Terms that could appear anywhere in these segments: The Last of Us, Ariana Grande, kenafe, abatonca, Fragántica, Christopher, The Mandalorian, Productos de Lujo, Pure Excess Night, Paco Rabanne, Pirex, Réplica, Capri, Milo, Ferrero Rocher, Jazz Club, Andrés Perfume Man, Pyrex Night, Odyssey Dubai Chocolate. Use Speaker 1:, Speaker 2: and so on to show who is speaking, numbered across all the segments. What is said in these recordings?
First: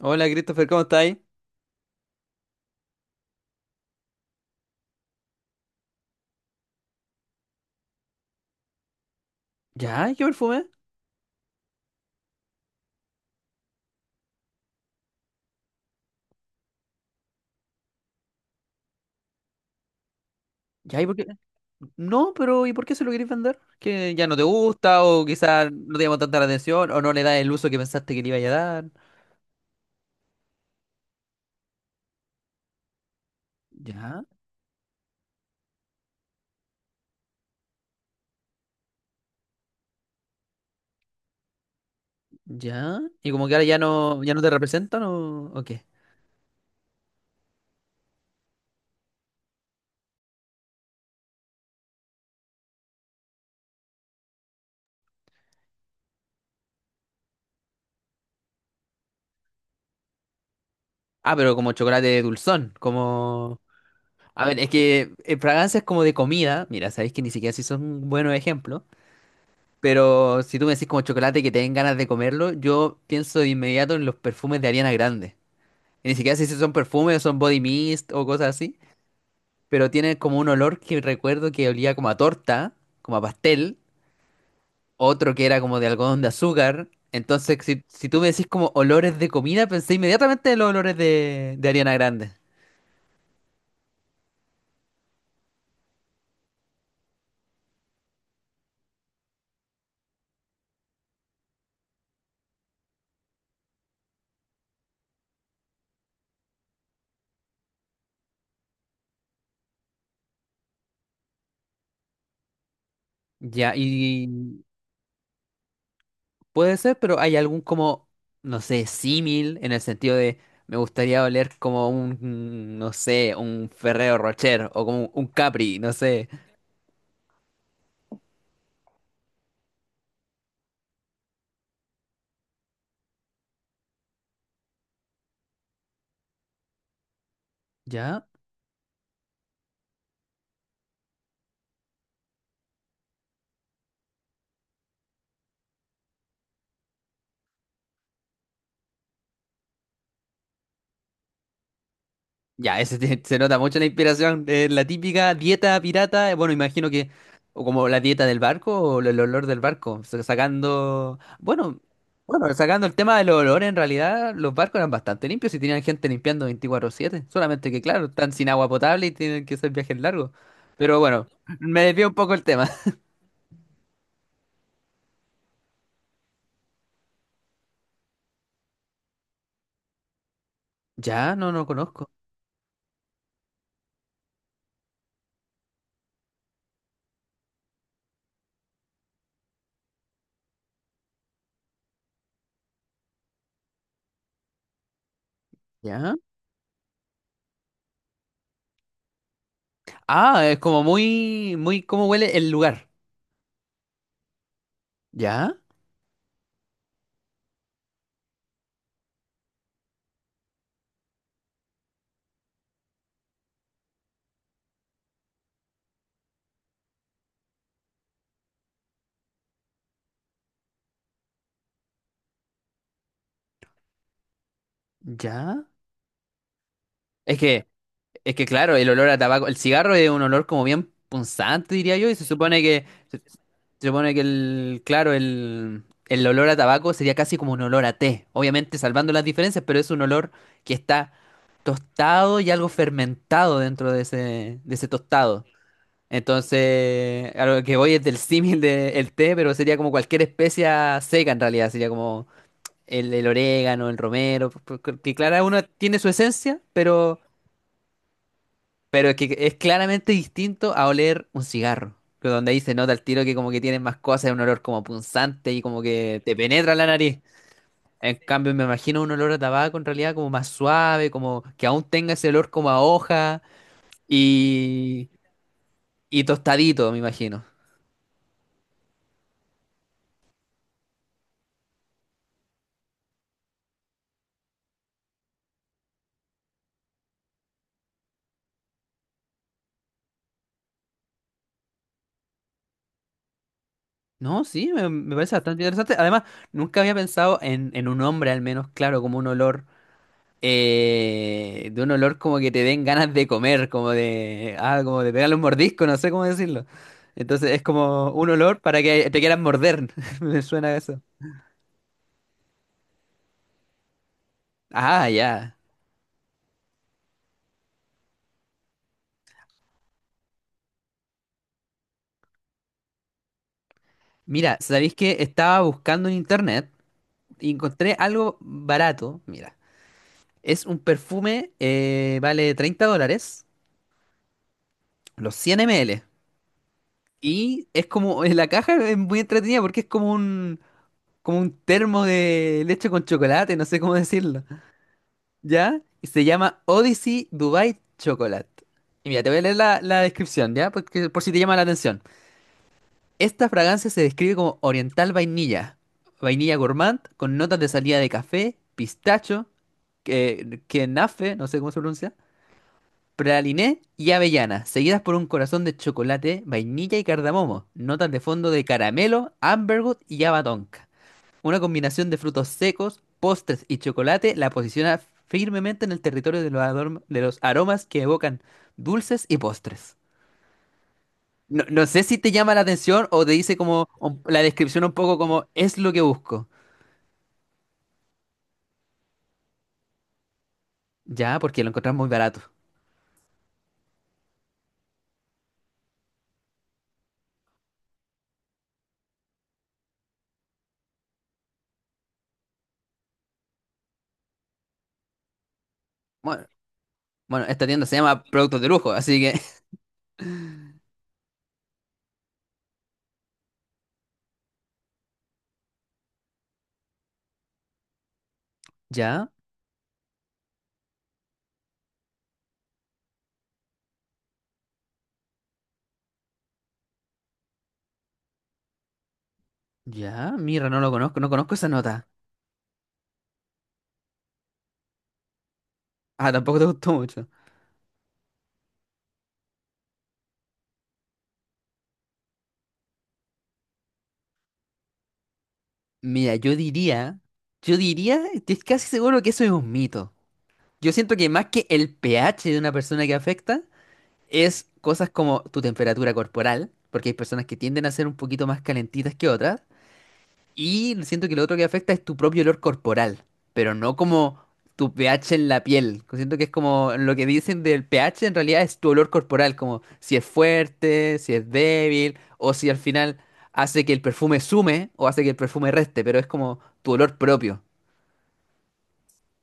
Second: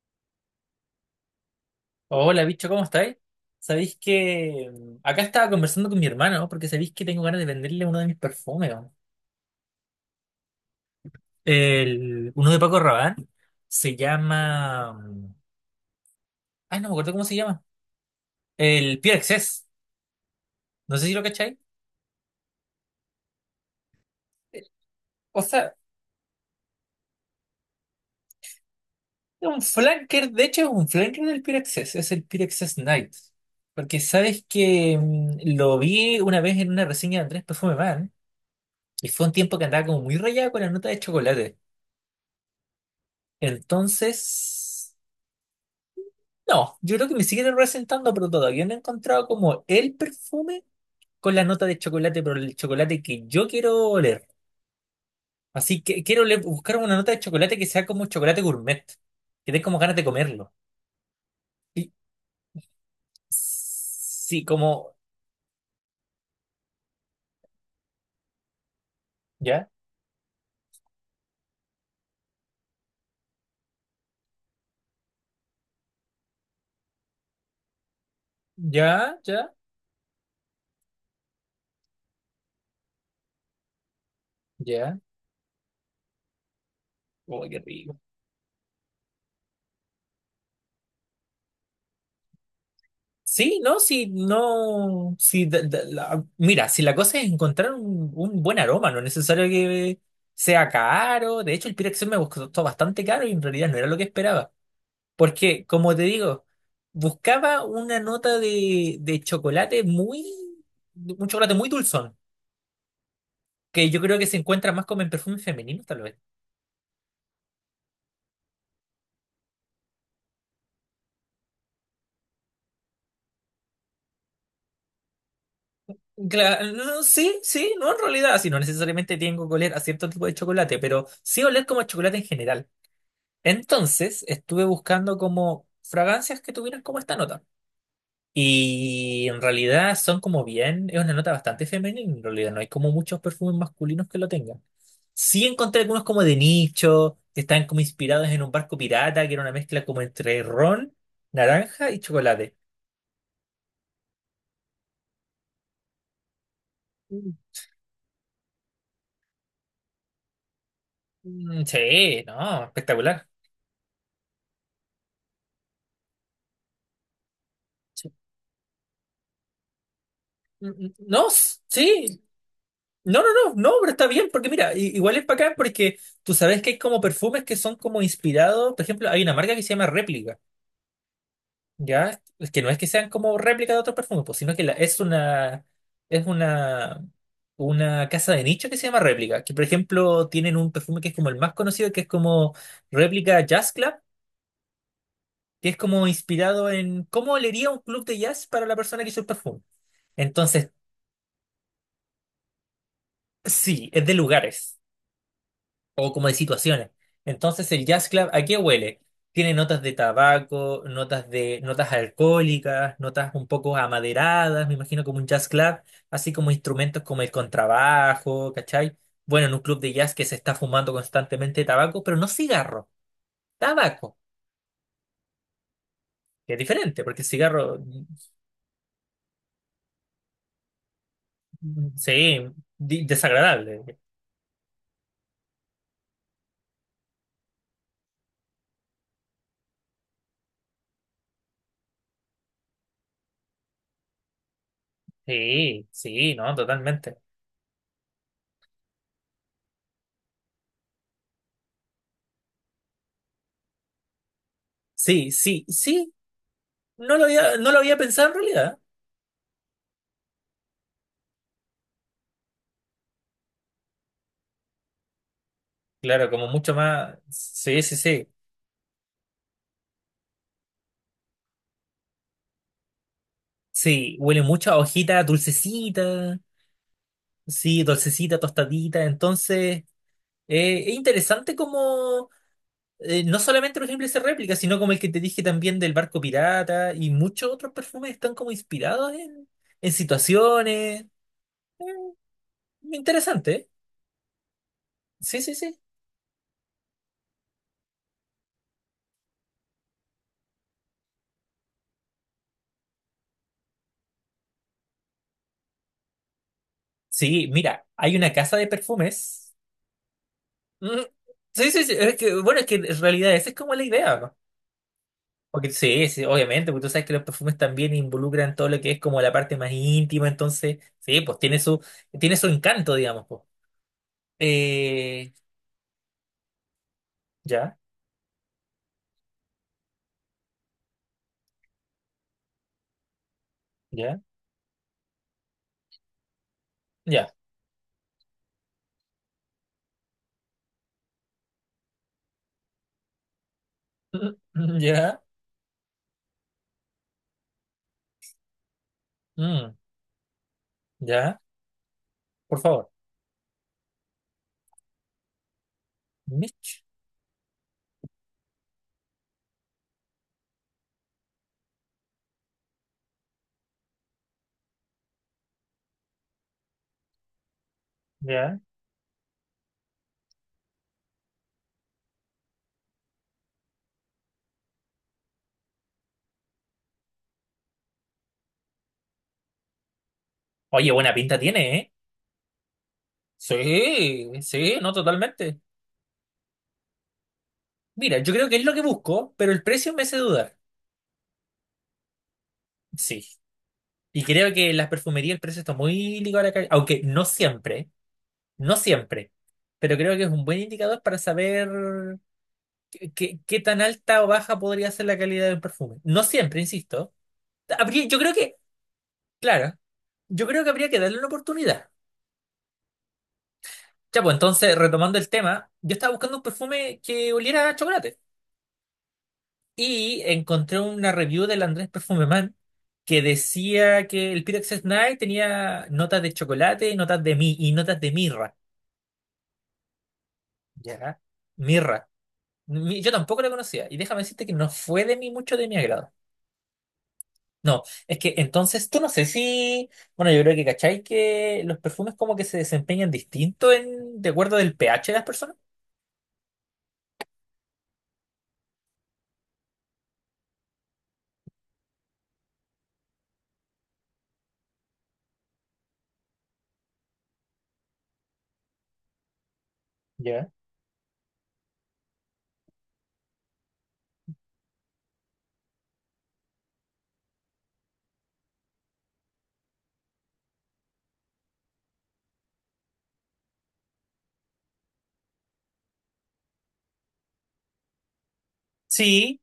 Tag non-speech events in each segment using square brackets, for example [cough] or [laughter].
Speaker 1: Hola Christopher, ¿cómo estáis?
Speaker 2: Hola, bicho, ¿cómo estáis? Sabéis que acá estaba conversando con mi hermano porque sabéis que tengo ganas de venderle uno de mis perfumes, ¿no?
Speaker 1: ¿Ya? ¿Qué perfume?
Speaker 2: El, uno de Paco Rabanne se llama. Ay, no me acuerdo cómo se llama. El Pure Excess. No
Speaker 1: ¿Ya? ¿Y
Speaker 2: sé si
Speaker 1: por
Speaker 2: lo
Speaker 1: qué?
Speaker 2: cacháis.
Speaker 1: No, pero ¿y por qué se lo queréis vender? ¿Que ya no te
Speaker 2: Eh,
Speaker 1: gusta o
Speaker 2: O
Speaker 1: quizás
Speaker 2: sea,
Speaker 1: no te llama tanta la atención o no le das el uso que pensaste que le iba a dar?
Speaker 2: es un flanker, de hecho, es un flanker del Pure Excess. Es el Pure Excess Night. Porque
Speaker 1: ¿Ya?
Speaker 2: sabes que lo vi una vez en una reseña de Andrés Perfume Man y fue un tiempo que andaba como muy rayado con la nota de chocolate.
Speaker 1: ¿Ya? ¿Y como que ahora ya no te
Speaker 2: Entonces.
Speaker 1: representan o qué?
Speaker 2: No, yo creo que me sigue representando, pero todavía no he encontrado como el perfume con la nota de chocolate, pero el chocolate que yo quiero oler. Así que buscar una nota de chocolate que sea como chocolate gourmet, que dé como ganas de comerlo.
Speaker 1: Ah, pero como
Speaker 2: Y
Speaker 1: chocolate dulzón, como.
Speaker 2: sí,
Speaker 1: A ver, es
Speaker 2: como,
Speaker 1: que fragancias como de comida, mira, sabéis que ni siquiera si son buenos ejemplos,
Speaker 2: ya,
Speaker 1: pero si tú me decís como chocolate que te den ganas de comerlo, yo pienso de inmediato en los perfumes de Ariana Grande. Ni siquiera sé si son perfumes, son body mist o cosas así,
Speaker 2: ya, ya,
Speaker 1: pero tiene como un olor que recuerdo que olía como a torta, como a pastel,
Speaker 2: ya.
Speaker 1: otro que era como de algodón de azúcar.
Speaker 2: Uy,
Speaker 1: Entonces,
Speaker 2: qué
Speaker 1: si,
Speaker 2: rico.
Speaker 1: si tú me decís como olores de comida, pensé inmediatamente en los olores de Ariana Grande.
Speaker 2: Sí, no, sí, no, sí, mira, si la cosa es encontrar un buen aroma, no es necesario que sea caro. De hecho, el Pirex me costó bastante caro y en realidad no era lo que esperaba. Porque, como te digo, buscaba una nota de chocolate muy, un chocolate muy dulzón,
Speaker 1: Ya,
Speaker 2: que yo creo que
Speaker 1: y
Speaker 2: se encuentra más como en perfumes femeninos, tal vez.
Speaker 1: puede ser, pero hay algún como, no sé, símil en el sentido de me gustaría oler como un, no sé, un Ferrero Rocher o como un Capri, no sé.
Speaker 2: Claro, no, sí, sí, no en realidad, si no necesariamente tengo que oler a cierto tipo de chocolate, pero sí oler como a chocolate en general. Entonces, estuve buscando como fragancias que tuvieran como esta nota.
Speaker 1: ¿Ya?
Speaker 2: Y en realidad son como bien, es una nota bastante femenina, en realidad no hay como muchos perfumes masculinos que lo tengan. Sí encontré algunos como de nicho, que están como inspirados en un barco pirata, que era una mezcla como entre ron, naranja y chocolate.
Speaker 1: Ya, se nota mucho la inspiración. La típica dieta pirata, bueno, imagino que,
Speaker 2: Mm.
Speaker 1: o como la dieta del barco, o el olor del barco, sacando,
Speaker 2: Mm,
Speaker 1: bueno,
Speaker 2: sí,
Speaker 1: bueno,
Speaker 2: no,
Speaker 1: sacando el tema
Speaker 2: espectacular.
Speaker 1: del olor, en realidad los barcos eran bastante limpios y tenían gente limpiando 24/7 solamente que, claro,
Speaker 2: Sí.
Speaker 1: están sin agua potable y tienen que hacer viajes largos.
Speaker 2: Mm, mm,
Speaker 1: Pero bueno,
Speaker 2: no,
Speaker 1: me desvío un
Speaker 2: sí,
Speaker 1: poco el tema. [laughs]
Speaker 2: no, no, no, no, pero está bien, porque mira, igual es bacán porque tú sabes que hay como perfumes que son como inspirados, por ejemplo, hay una marca que se llama Réplica.
Speaker 1: Ya, no, no conozco.
Speaker 2: Ya, es que no es que sean como réplica de otros perfumes, pues, sino que es una casa de nicho que se llama réplica. Que por ejemplo tienen un perfume que es como el más conocido, que es como réplica Jazz Club, que es como
Speaker 1: Ya.
Speaker 2: inspirado en cómo olería un club de jazz para la persona que hizo el perfume.
Speaker 1: Ah, es
Speaker 2: Entonces,
Speaker 1: como muy, muy, cómo huele el lugar.
Speaker 2: sí, es de lugares,
Speaker 1: Ya,
Speaker 2: o como de situaciones. Entonces, el jazz club, ¿a qué huele? Tiene notas de tabaco, notas de notas alcohólicas, notas un poco amaderadas, me imagino como un jazz club, así como instrumentos como el contrabajo, ¿cachai? Bueno, en un club de jazz que se está fumando constantemente tabaco, pero no cigarro, tabaco,
Speaker 1: ya.
Speaker 2: que es diferente, porque el
Speaker 1: Es que...
Speaker 2: cigarro,
Speaker 1: Es que claro, el olor a tabaco, el cigarro es un olor como bien punzante, diría
Speaker 2: mm,
Speaker 1: yo, y se
Speaker 2: sí,
Speaker 1: supone que, se
Speaker 2: desagradable.
Speaker 1: supone que el, claro, el olor a tabaco sería casi como un olor a té, obviamente salvando las diferencias, pero es un olor que está tostado y algo fermentado dentro de ese, tostado.
Speaker 2: Sí, sí, no, totalmente.
Speaker 1: Entonces, a lo que voy es del símil del té, pero sería como cualquier especia seca en realidad, sería como el, orégano, el romero, porque
Speaker 2: Sí,
Speaker 1: claro, uno
Speaker 2: sí,
Speaker 1: tiene su
Speaker 2: sí,
Speaker 1: esencia,
Speaker 2: no
Speaker 1: pero
Speaker 2: lo había, no lo había pensado en realidad.
Speaker 1: pero es que es claramente distinto a oler un cigarro, que donde ahí se nota el tiro que como que tienen más cosas, es un olor como punzante y como que
Speaker 2: Claro,
Speaker 1: te
Speaker 2: como
Speaker 1: penetra
Speaker 2: mucho
Speaker 1: la
Speaker 2: más.
Speaker 1: nariz.
Speaker 2: Sí, sí,
Speaker 1: En
Speaker 2: sí.
Speaker 1: cambio, me imagino un olor a tabaco en realidad como más suave, como que aún tenga ese olor como a hoja
Speaker 2: Sí, huele mucho a
Speaker 1: y,
Speaker 2: hojita
Speaker 1: y
Speaker 2: dulcecita.
Speaker 1: tostadito, me imagino.
Speaker 2: Sí, dulcecita, tostadita. Entonces, es interesante como no solamente los ejemplos de réplica, sino como el que te dije también del barco pirata y muchos otros perfumes están como inspirados en situaciones. Interesante, ¿eh?
Speaker 1: No, sí, me parece
Speaker 2: Sí, sí,
Speaker 1: bastante
Speaker 2: sí.
Speaker 1: interesante. Además, nunca había pensado en un hombre al menos, claro, como un olor. De un olor como que te den ganas de comer, como de, ah, como de pegarle un mordisco, no sé cómo decirlo.
Speaker 2: Sí,
Speaker 1: Entonces es
Speaker 2: mira,
Speaker 1: como
Speaker 2: hay
Speaker 1: un
Speaker 2: una casa
Speaker 1: olor
Speaker 2: de
Speaker 1: para que te quieran
Speaker 2: perfumes.
Speaker 1: morder. [laughs] Me suena a
Speaker 2: Mm,
Speaker 1: eso.
Speaker 2: sí, sí, sí. Es que, bueno, es que en realidad esa es como la idea.
Speaker 1: Ah, ya.
Speaker 2: Porque, sí, sí, obviamente, porque tú sabes que los perfumes también involucran todo lo que es como la parte más íntima, entonces, sí, pues tiene su encanto, digamos, pues.
Speaker 1: Mira, ¿sabéis que
Speaker 2: Eh,
Speaker 1: estaba buscando en internet y
Speaker 2: ya,
Speaker 1: encontré algo barato? Mira, es un perfume, vale 30 dólares,
Speaker 2: ya,
Speaker 1: los 100 ml.
Speaker 2: ya,
Speaker 1: Y es como, en la caja es muy entretenida porque es como un termo de leche con chocolate, no sé cómo
Speaker 2: mm,
Speaker 1: decirlo. ¿Ya? Y se llama Odyssey Dubai Chocolate. Y mira, te voy a leer
Speaker 2: mm,
Speaker 1: la descripción, ¿ya? Porque, por si te
Speaker 2: ya,
Speaker 1: llama la atención.
Speaker 2: por favor,
Speaker 1: Esta fragancia se describe como oriental vainilla, vainilla
Speaker 2: Mitch,
Speaker 1: gourmand, con notas de salida de café, pistacho, que, kenafe, no sé cómo se pronuncia, praliné y avellana, seguidas por un corazón de chocolate, vainilla y cardamomo, notas de fondo
Speaker 2: ya.
Speaker 1: de caramelo, amberwood y abatonca. Una combinación de frutos secos, postres y chocolate la posiciona firmemente en el territorio de de los aromas que evocan dulces y postres.
Speaker 2: Oye, buena pinta
Speaker 1: No,
Speaker 2: tiene,
Speaker 1: no
Speaker 2: ¿eh?
Speaker 1: sé si te llama la atención o te dice como
Speaker 2: Sí,
Speaker 1: la
Speaker 2: sí,
Speaker 1: descripción un
Speaker 2: no,
Speaker 1: poco como
Speaker 2: totalmente.
Speaker 1: es lo que busco.
Speaker 2: Mira, yo creo que es lo que busco, pero el precio me hace dudar.
Speaker 1: Ya, porque lo encontramos muy barato.
Speaker 2: Sí, y creo que en las perfumerías el precio está muy ligado a la calidad, aunque no siempre. No siempre, pero creo que es un buen indicador para saber qué tan alta o baja podría ser la calidad del perfume. No
Speaker 1: Bueno,
Speaker 2: siempre, insisto.
Speaker 1: bueno, esta tienda se
Speaker 2: Yo
Speaker 1: llama
Speaker 2: creo que,
Speaker 1: Productos de Lujo, así que.
Speaker 2: claro, yo creo que
Speaker 1: [laughs]
Speaker 2: habría que darle una oportunidad. Ya, pues entonces, retomando el tema, yo estaba buscando un perfume que oliera a chocolate
Speaker 1: Ya,
Speaker 2: y encontré una review del Andrés Perfume Man que decía que el Pyrex Night tenía notas de chocolate, notas de mi y notas de mirra.
Speaker 1: ya, mira, no lo conozco,
Speaker 2: ¿Ya?
Speaker 1: no conozco esa nota.
Speaker 2: Mirra. Yo tampoco la conocía. Y déjame decirte que no fue de mí mucho de mi agrado.
Speaker 1: Ah, tampoco te gustó mucho.
Speaker 2: No, es que entonces tú no sé si. Bueno, yo creo que cachai que los perfumes como que se desempeñan distinto en, de acuerdo del pH de las personas.
Speaker 1: Mira, yo diría, estoy casi seguro que eso es un mito. Yo siento que más que el pH de una persona que afecta, es cosas como tu temperatura corporal, porque hay personas que tienden a ser un poquito más calentitas que otras,
Speaker 2: ¿Ya?
Speaker 1: y siento que lo otro que afecta es tu propio olor corporal, pero no como tu pH en la piel. Siento que es como lo que dicen del pH en realidad es tu olor corporal, como si es fuerte, si es débil, o si al final hace que el perfume sume o hace que el perfume reste, pero es como tu olor propio.
Speaker 2: Sí,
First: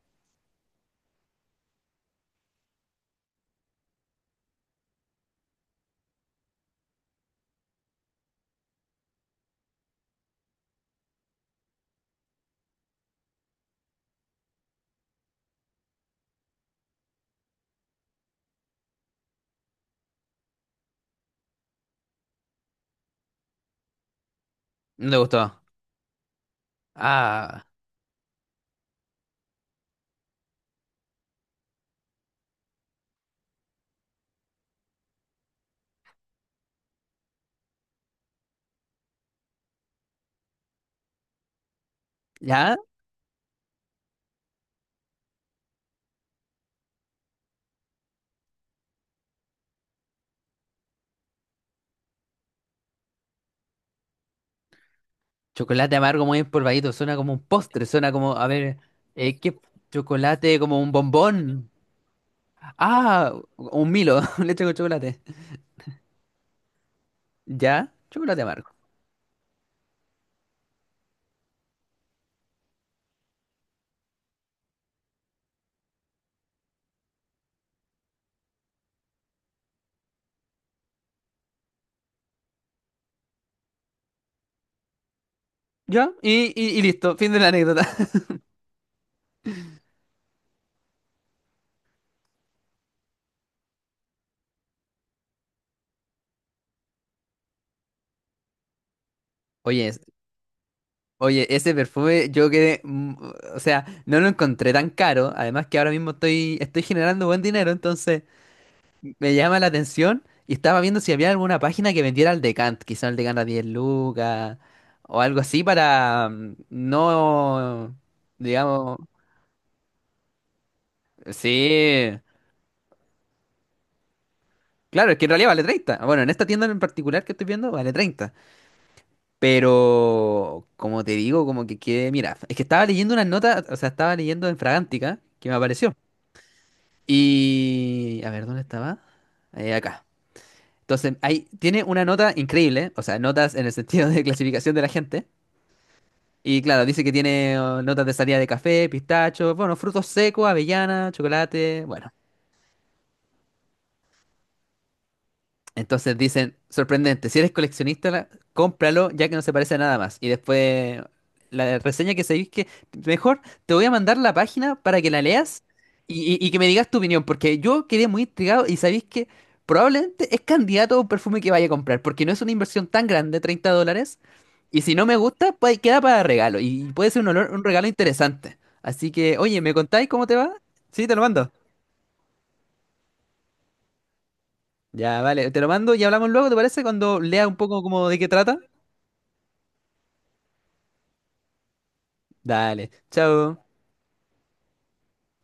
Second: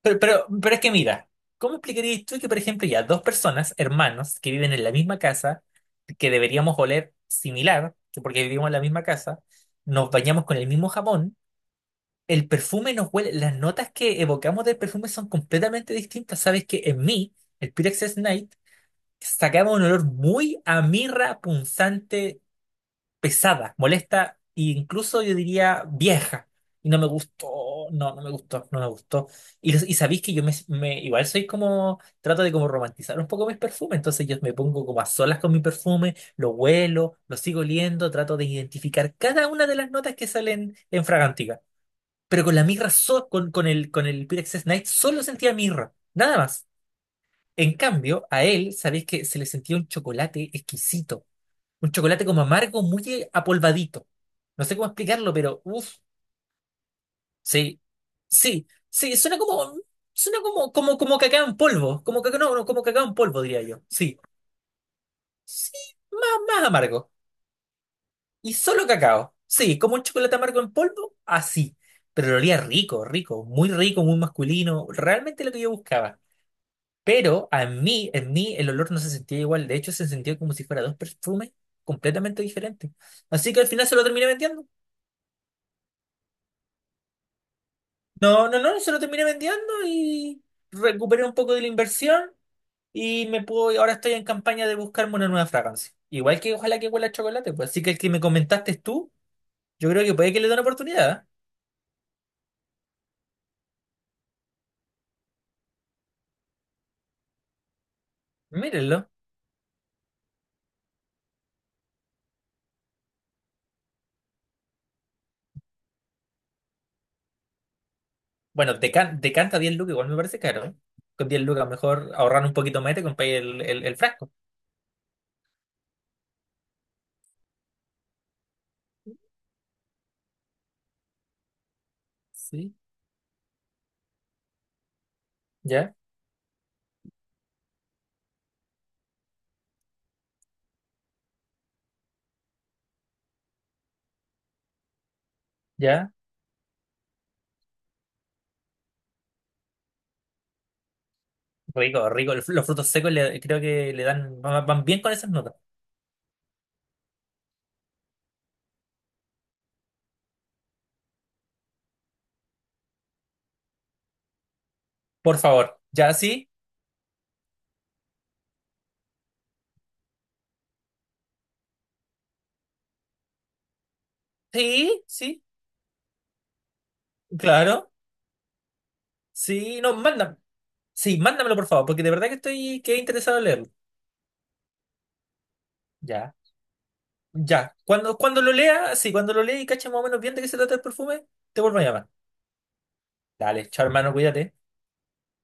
Speaker 2: pero es que mira, ¿cómo explicarías tú que, por ejemplo, ya dos personas, hermanos, que viven en la misma casa, que deberíamos oler similar, que porque vivimos en la misma casa, nos bañamos con el mismo jabón? El perfume nos huele, las notas que evocamos del perfume son completamente distintas. Sabes que en mí, el Pyrex Night, sacaba un olor muy a mirra punzante, pesada, molesta e
Speaker 1: No me
Speaker 2: incluso yo
Speaker 1: gustó.
Speaker 2: diría vieja. Y no me
Speaker 1: Ah,
Speaker 2: gustó, no, no me gustó, no me gustó. Y, y sabéis que igual soy como, trato de como romantizar un poco mis perfumes, entonces yo me pongo como a solas con mi perfume, lo huelo, lo sigo oliendo, trato de identificar cada una de las notas que salen en Fragántica, pero con la
Speaker 1: ¿ya?
Speaker 2: mirra, con el Pyrex Knight solo sentía mirra, nada más. En cambio, a él, sabéis que se le sentía un chocolate exquisito, un chocolate como amargo, muy apolvadito. No sé cómo explicarlo, pero
Speaker 1: Chocolate
Speaker 2: uff,
Speaker 1: amargo muy empolvadito, suena como un
Speaker 2: sí,
Speaker 1: postre, suena como, a
Speaker 2: sí,
Speaker 1: ver,
Speaker 2: sí,
Speaker 1: ¿qué
Speaker 2: suena
Speaker 1: chocolate?
Speaker 2: como,
Speaker 1: Como un
Speaker 2: como, como cacao en
Speaker 1: bombón.
Speaker 2: polvo, como cacao, no, no, como cacao en
Speaker 1: Ah,
Speaker 2: polvo, diría yo,
Speaker 1: un
Speaker 2: sí,
Speaker 1: Milo, [laughs] leche con chocolate.
Speaker 2: sí, más amargo,
Speaker 1: Ya, chocolate
Speaker 2: y
Speaker 1: amargo.
Speaker 2: solo cacao, sí, como un chocolate amargo en polvo, así. Pero lo olía rico, rico, muy masculino, realmente lo que yo buscaba. Pero a mí, en mí, el olor no se sentía igual. De hecho, se sentía como si fuera dos perfumes completamente diferentes. Así que al final se lo terminé vendiendo.
Speaker 1: Ya, y listo, fin de la anécdota.
Speaker 2: No, no, no, se lo terminé vendiendo y recuperé un poco de la inversión y me puedo, ahora estoy en campaña de buscarme una nueva fragancia. Igual que ojalá que huela a chocolate, pues. Así que el que me comentaste tú,
Speaker 1: [laughs] Oye,
Speaker 2: yo
Speaker 1: es-
Speaker 2: creo que puede que le dé una oportunidad, ¿eh?
Speaker 1: oye, ese perfume yo quedé, o sea, no lo encontré tan caro, además que ahora mismo estoy generando buen dinero, entonces.
Speaker 2: Mírenlo.
Speaker 1: Me llama la atención y estaba viendo si había alguna página que vendiera el Decant, quizá el Decant a 10 lucas o algo así para no,
Speaker 2: Bueno,
Speaker 1: digamos,
Speaker 2: decanta 10 lucas, igual me parece caro, ¿eh? Con 10 lucas mejor
Speaker 1: sí,
Speaker 2: ahorrar un poquito más y te compras el frasco.
Speaker 1: claro, es que en realidad vale 30. Bueno, en esta tienda en particular que estoy viendo vale 30, pero como te digo, como que quede, mira, es que
Speaker 2: Sí.
Speaker 1: estaba leyendo unas notas, o sea, estaba leyendo en Fragántica que me apareció
Speaker 2: ¿Ya?
Speaker 1: y, a ver, ¿dónde estaba? Acá. Entonces, ahí tiene una nota increíble, o sea, notas en el sentido de [laughs] clasificación de la gente.
Speaker 2: ¿Ya?
Speaker 1: Y claro, dice que tiene oh, notas de salida de café, pistacho, bueno, frutos secos, avellana, chocolate,
Speaker 2: Rico,
Speaker 1: bueno.
Speaker 2: rico. Los frutos secos creo que le dan, van bien con esas notas.
Speaker 1: Entonces dicen, sorprendente, si eres coleccionista, cómpralo ya que no se parece a nada más. Y después la reseña que sabéis que mejor te voy a mandar la página para que la
Speaker 2: Por
Speaker 1: leas
Speaker 2: favor. Ya,
Speaker 1: y, y-
Speaker 2: sí,
Speaker 1: y que me digas tu opinión, porque yo quedé muy intrigado y sabéis que probablemente es candidato a un perfume que vaya a comprar, porque no es una inversión tan grande, 30 dólares, y si
Speaker 2: sí,
Speaker 1: no me
Speaker 2: sí,
Speaker 1: gusta, pues queda para regalo y puede ser un un regalo
Speaker 2: claro.
Speaker 1: interesante. Así que, oye, ¿me
Speaker 2: Sí, no,
Speaker 1: contáis cómo te
Speaker 2: mándame.
Speaker 1: va? Sí, te
Speaker 2: Sí,
Speaker 1: lo mando.
Speaker 2: mándamelo, por favor, porque de verdad que estoy que he interesado en leerlo.
Speaker 1: Ya, vale, te lo mando y hablamos
Speaker 2: Ya,
Speaker 1: luego, ¿te parece? Cuando lea un
Speaker 2: ya.
Speaker 1: poco como
Speaker 2: Cuando,
Speaker 1: de qué
Speaker 2: cuando lo
Speaker 1: trata.
Speaker 2: lea, sí, cuando lo lea y cache más o menos bien de qué se trata el perfume, te vuelvo a llamar.
Speaker 1: Dale, chao.
Speaker 2: Dale, chao, hermano, cuídate.